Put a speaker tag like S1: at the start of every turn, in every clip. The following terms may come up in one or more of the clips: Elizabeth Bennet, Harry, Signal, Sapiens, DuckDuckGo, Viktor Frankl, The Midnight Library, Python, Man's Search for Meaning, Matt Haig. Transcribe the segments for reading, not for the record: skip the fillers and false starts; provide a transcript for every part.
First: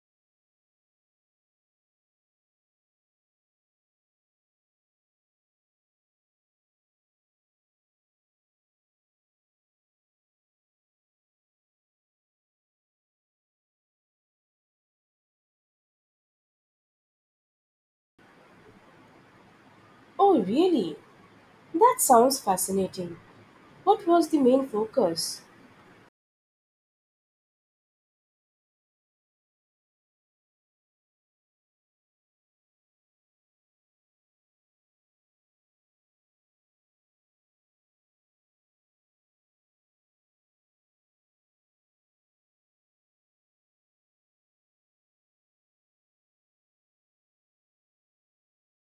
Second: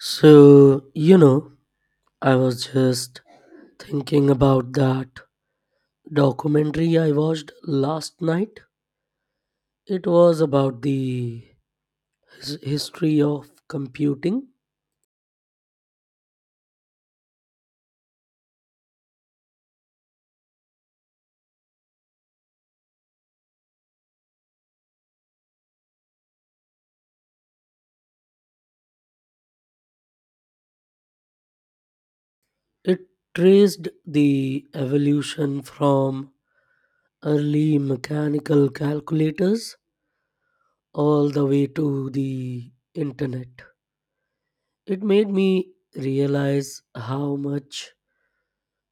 S1: So, you know, I was just thinking about that documentary I watched last night. It was about the history of computing.
S2: Oh, really? That sounds fascinating. What was the main focus?
S1: It traced the evolution from early mechanical calculators all the way to the internet. It made me realize how much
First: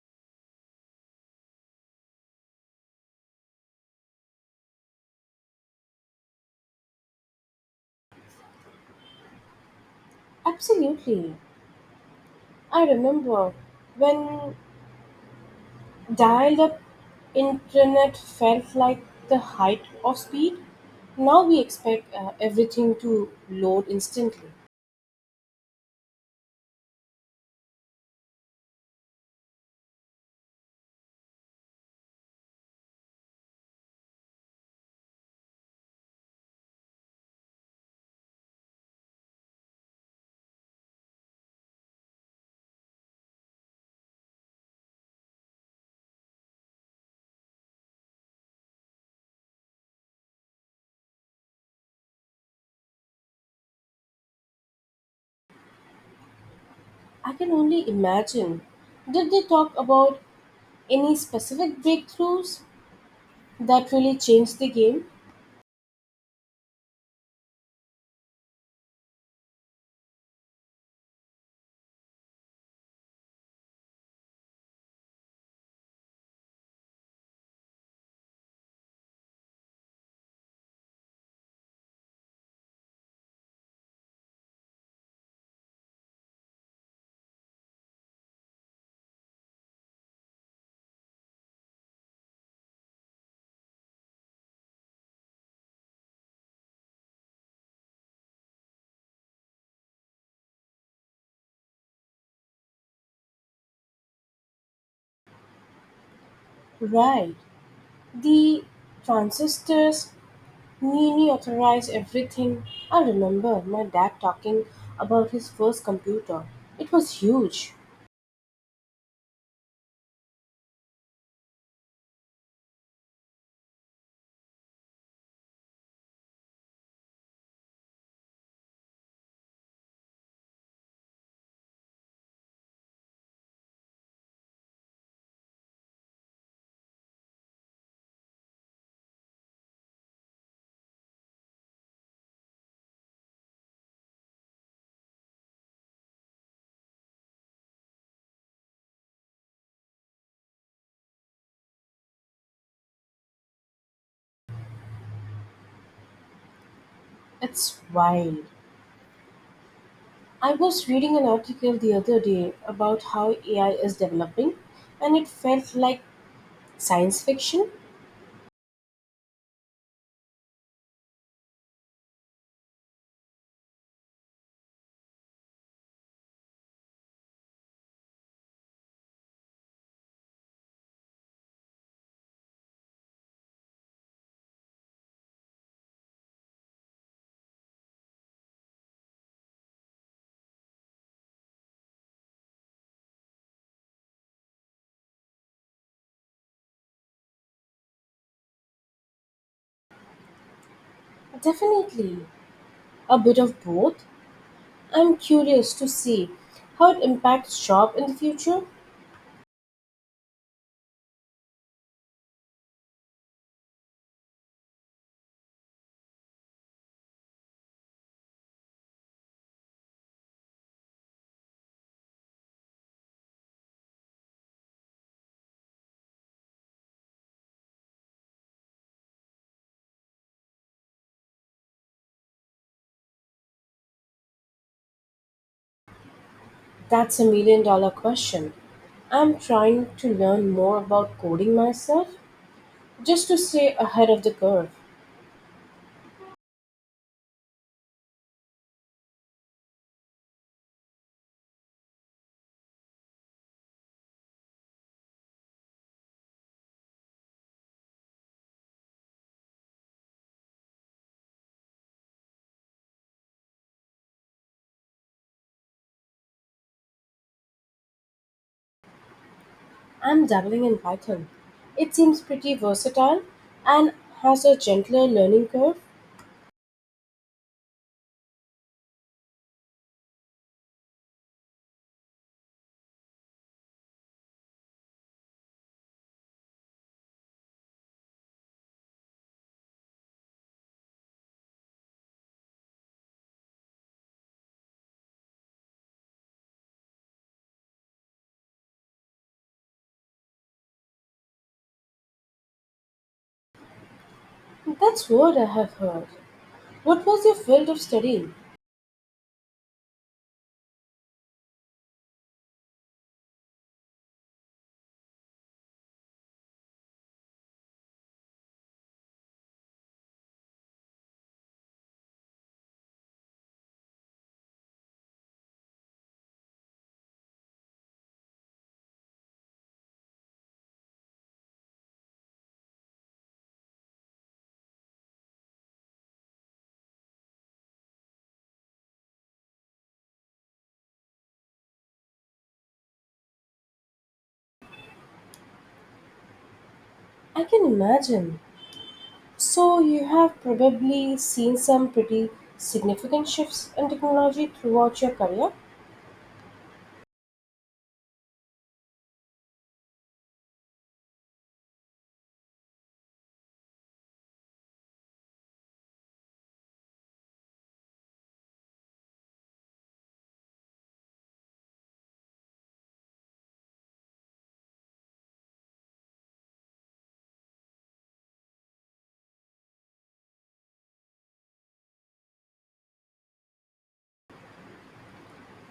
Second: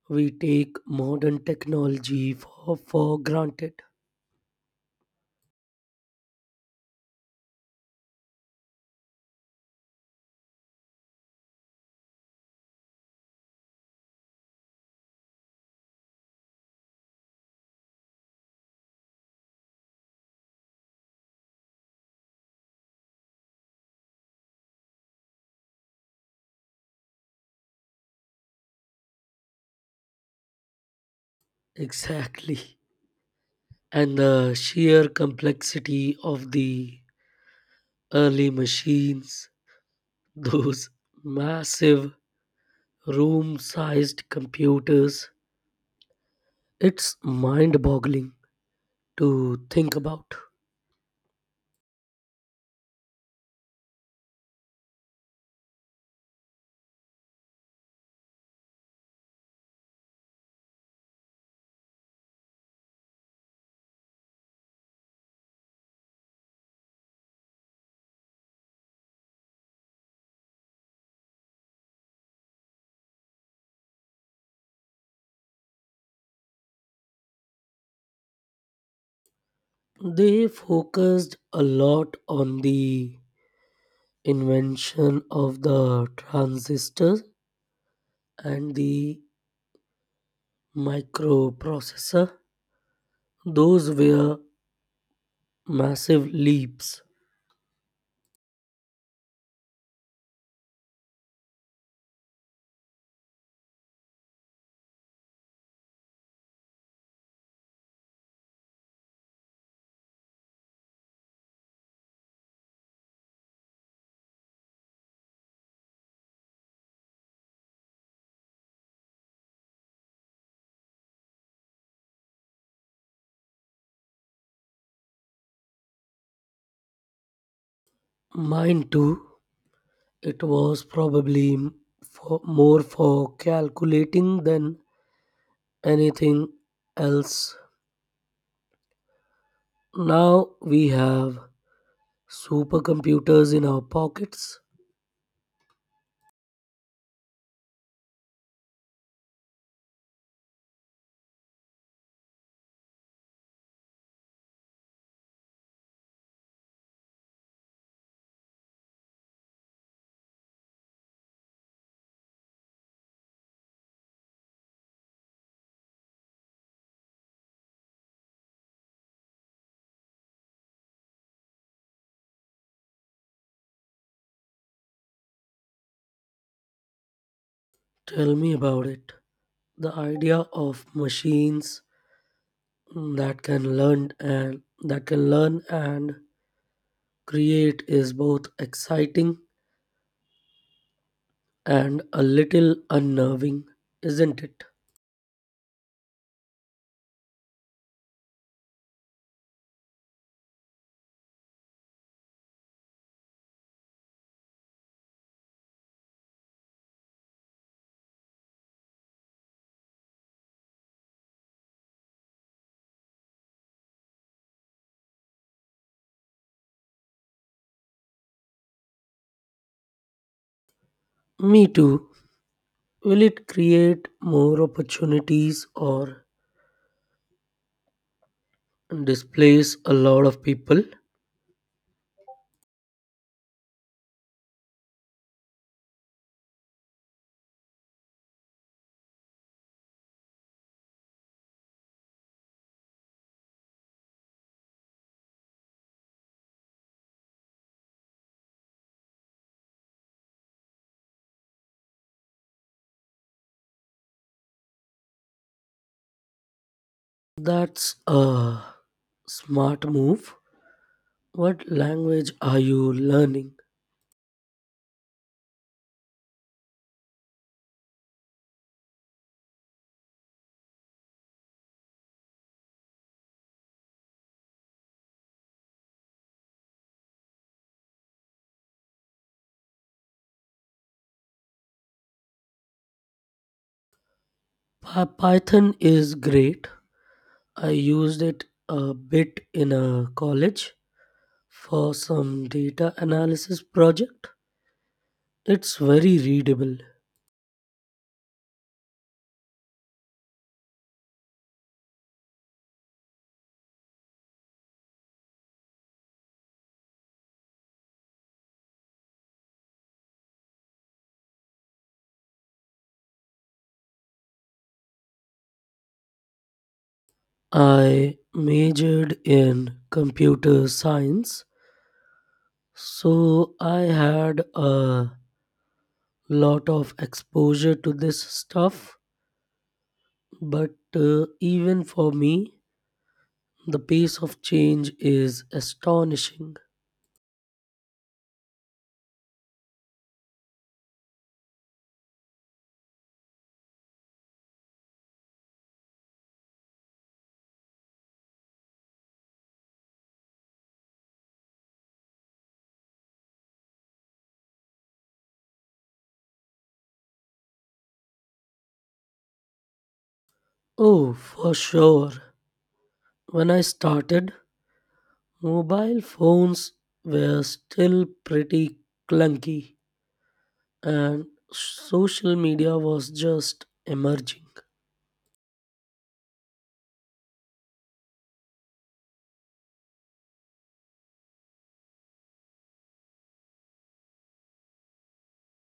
S1: we take modern technology for granted.
S2: Absolutely. I remember when dialed up internet felt like the height of speed. Now we expect everything to load instantly.
S1: Exactly. And the sheer complexity of the early machines, those massive room sized computers, it's mind boggling to think about.
S2: I can only imagine. Did they talk about any specific breakthroughs that really changed the game?
S1: They focused a lot on the invention of the transistor and the microprocessor. Those were massive leaps.
S2: Right. The transistors Nini authorized everything. I remember my dad talking about his first computer. It was huge.
S1: Mine too. It was probably more for calculating than anything else. Now we have supercomputers in our pockets.
S2: It's wild. I was reading an article the other day about how AI is developing, and it felt like science fiction.
S1: Tell me about it. The idea of machines that can learn and create is both exciting and a little unnerving, isn't it?
S2: Definitely a bit of both. I'm curious to see how it impacts job in the future.
S1: Me too. Will it create more opportunities or displays a lot of people?
S2: That's a million dollar question. I'm trying to learn more about coding myself just to stay ahead of the curve.
S1: That's a smart move. What language are you learning?
S2: I'm dabbling in Python. It seems pretty versatile and has a gentler learning curve.
S1: Python is great. I used it a bit in a college for some data analysis project. It's very readable.
S2: That's what I have heard. What was your field of study?
S1: I majored in computer science, so I had a lot of exposure to this stuff. But even for me, the pace of change is astonishing.
S2: I can imagine. So, you have probably seen some pretty significant shifts in technology throughout your career.
S1: Oh, for sure. When I started, mobile phones were still pretty clunky and social media was just emerging.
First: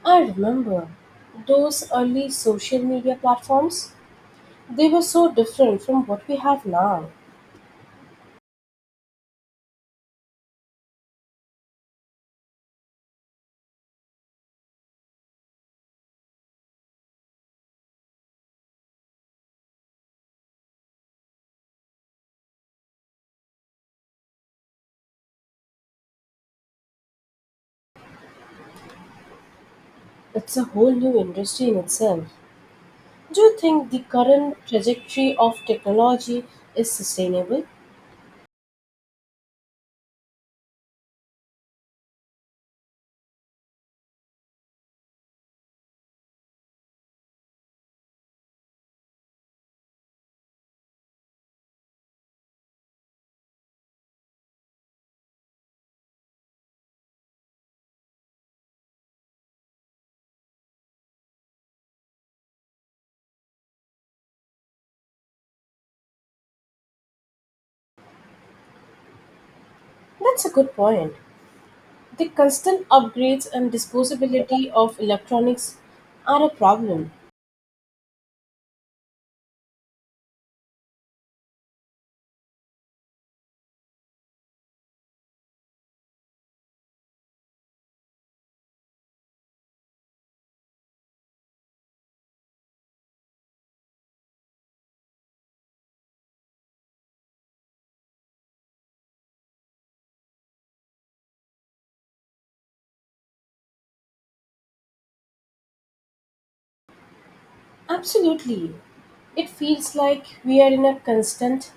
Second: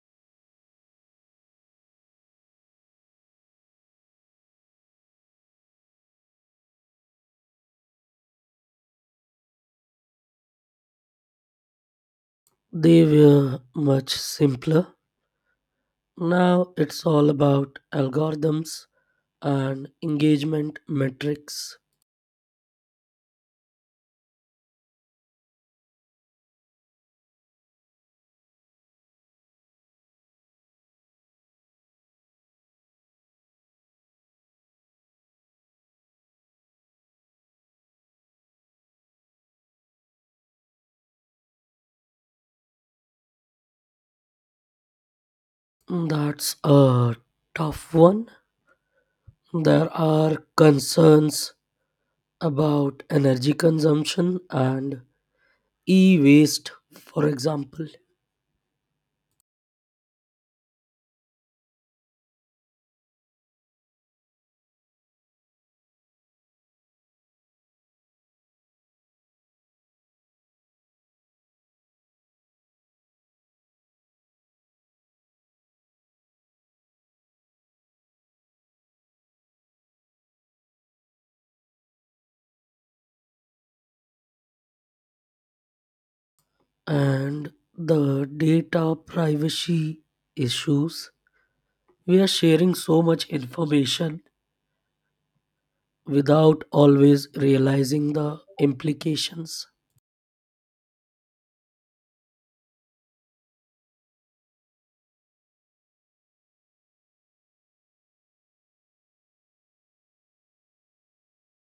S2: I remember those early social media platforms, they were so different from what we have now.
S1: They were much simpler. Now it's all about algorithms and engagement metrics.
S2: It's a whole new industry in itself. Do you think the current trajectory of technology is sustainable?
S1: That's a tough one. There are concerns about energy consumption and e waste, for example,
S2: That's a good point. The constant upgrades and disposability of electronics are a problem.
S1: and the data privacy issues. We are sharing so much information without always realizing the implications.
S2: Absolutely. It feels like we are in a constant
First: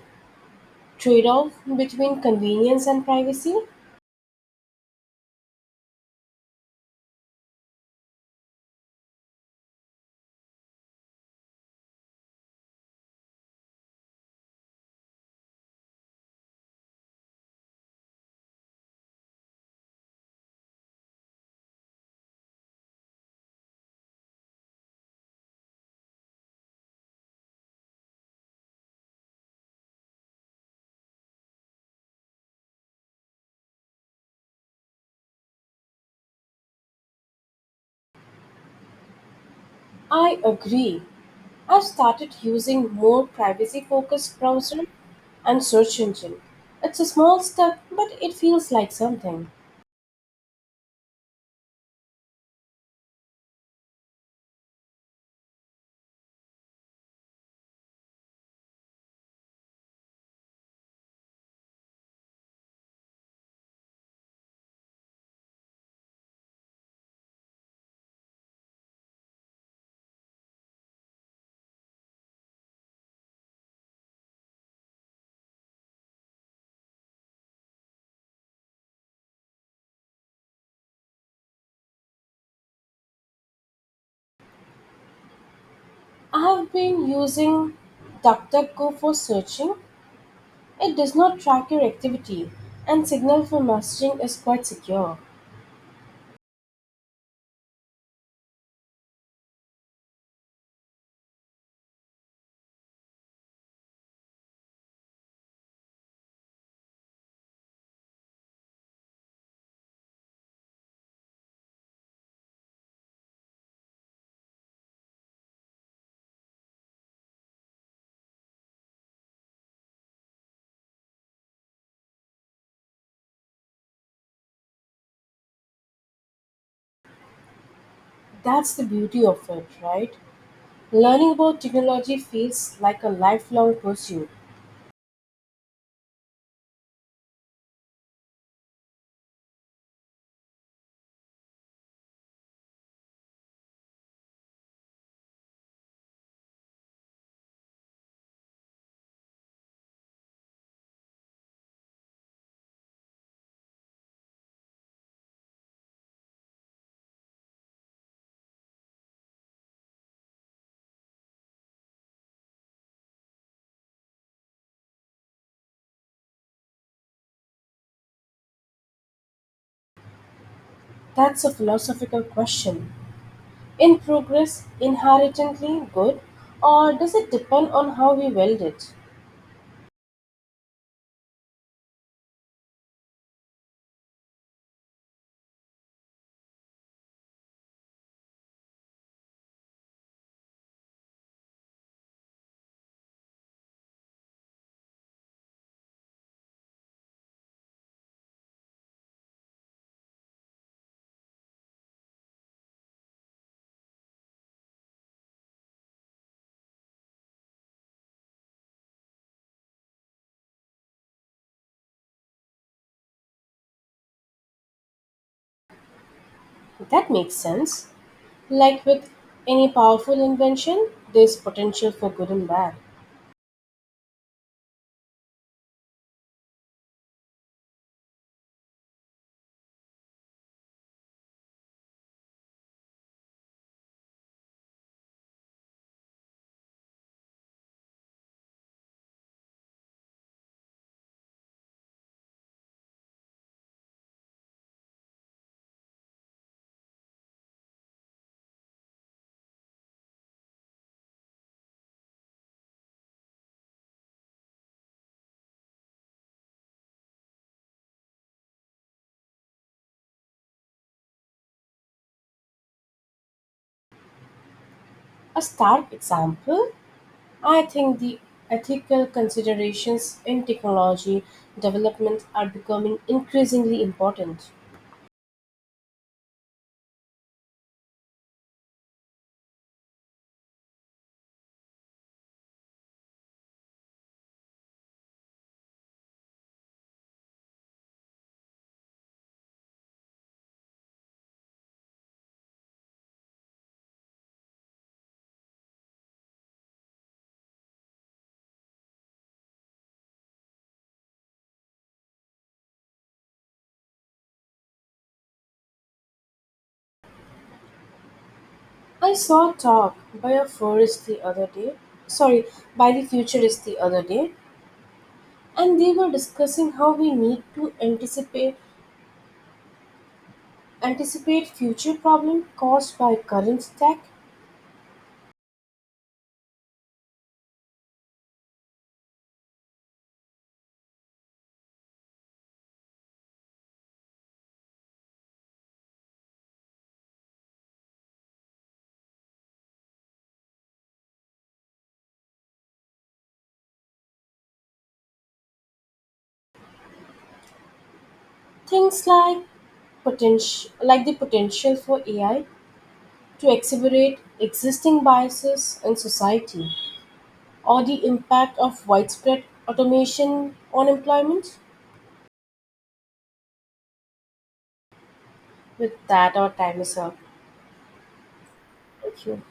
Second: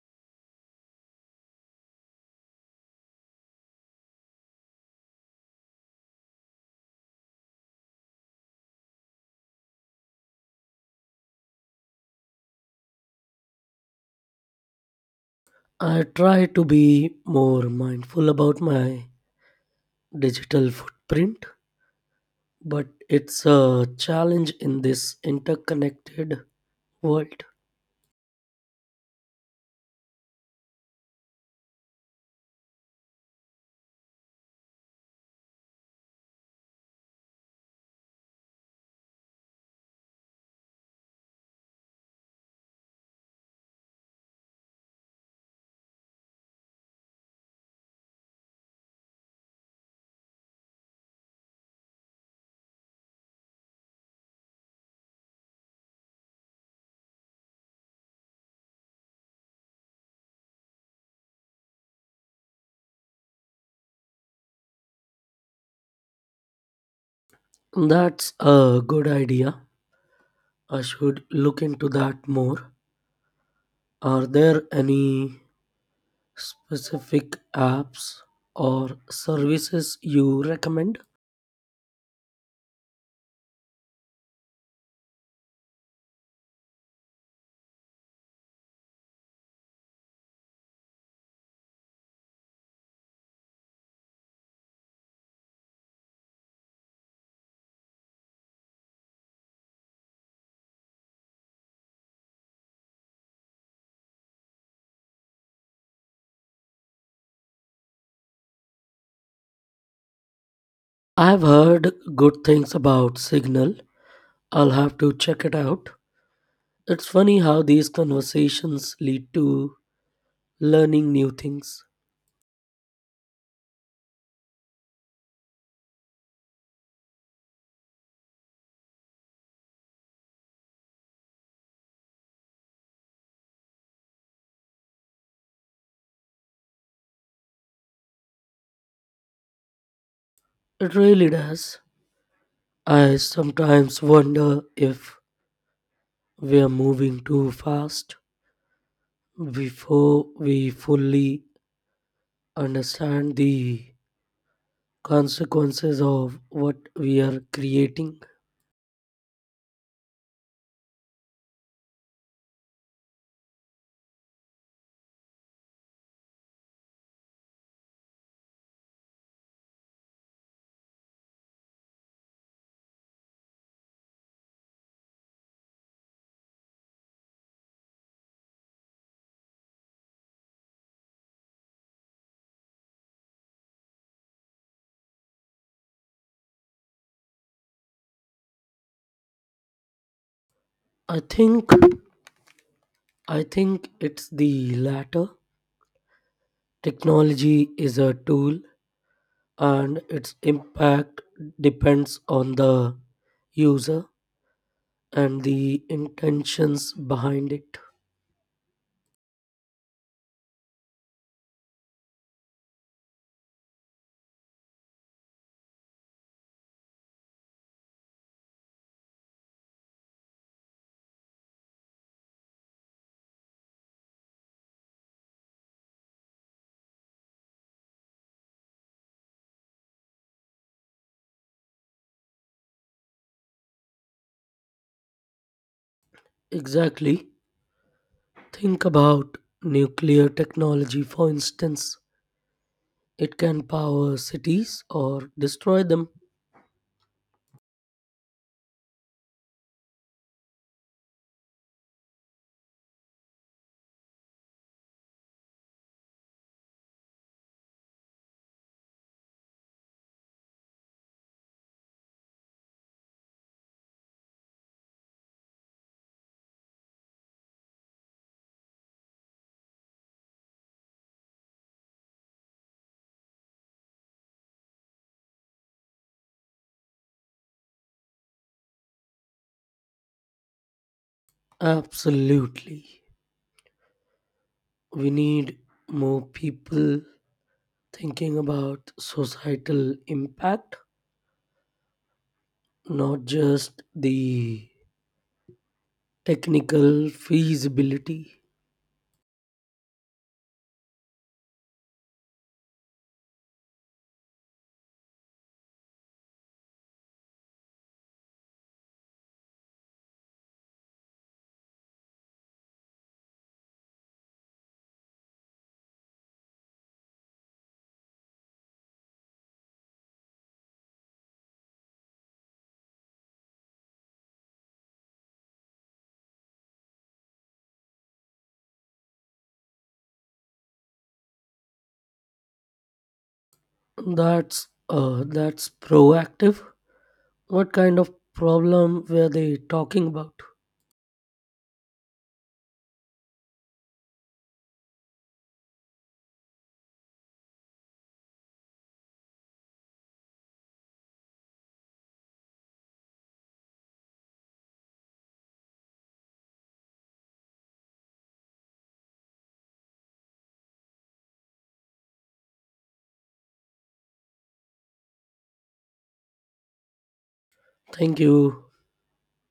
S2: trade off between convenience and privacy.
S1: I try to be more mindful about my digital footprint, but it's a challenge in this interconnected world.
S2: I agree. I've started using more privacy focused browser and search engine. It's a small step, but it feels like something.
S1: That's a good idea. I should look into that more. Are there any specific apps or services you recommend?
S2: I have been using DuckDuckGo for searching. It does not track your activity, and Signal for messaging is quite secure.
S1: I've heard good things about Signal. I'll have to check it out. It's funny how these conversations lead to learning new things.
S2: That's the beauty of it, right? Learning about technology feels like a lifelong pursuit.
S1: It really does. I sometimes wonder if we're moving too fast before we fully understand the consequences of what we are creating.
S2: That's a philosophical question. In progress, inherently good, or does it depend on how we wield it?
S1: I think i think it's the latter. Technology is a tool, and its impact depends on the user and the intentions behind it.
S2: That makes sense. Like with any powerful invention, there's potential for good and bad.
S1: Exactly. Think about nuclear technology, for instance. It can power cities or destroy them.
S2: A stark example. I think the ethical considerations in technology development are becoming increasingly important.
S1: Absolutely, we need more people thinking about societal impact, not just the technical feasibility.
S2: I saw a talk by a forest the other day, sorry, by the futurist the other day, and they were discussing how we need to anticipate future problems caused by current tech.
S1: That's proactive. What kind of problem were they talking about?
S2: Things like potential like the potential for AI to exacerbate existing biases in society or the impact of widespread automation on employment? With that, our time is up.
S1: Thank you.
S2: Thank you.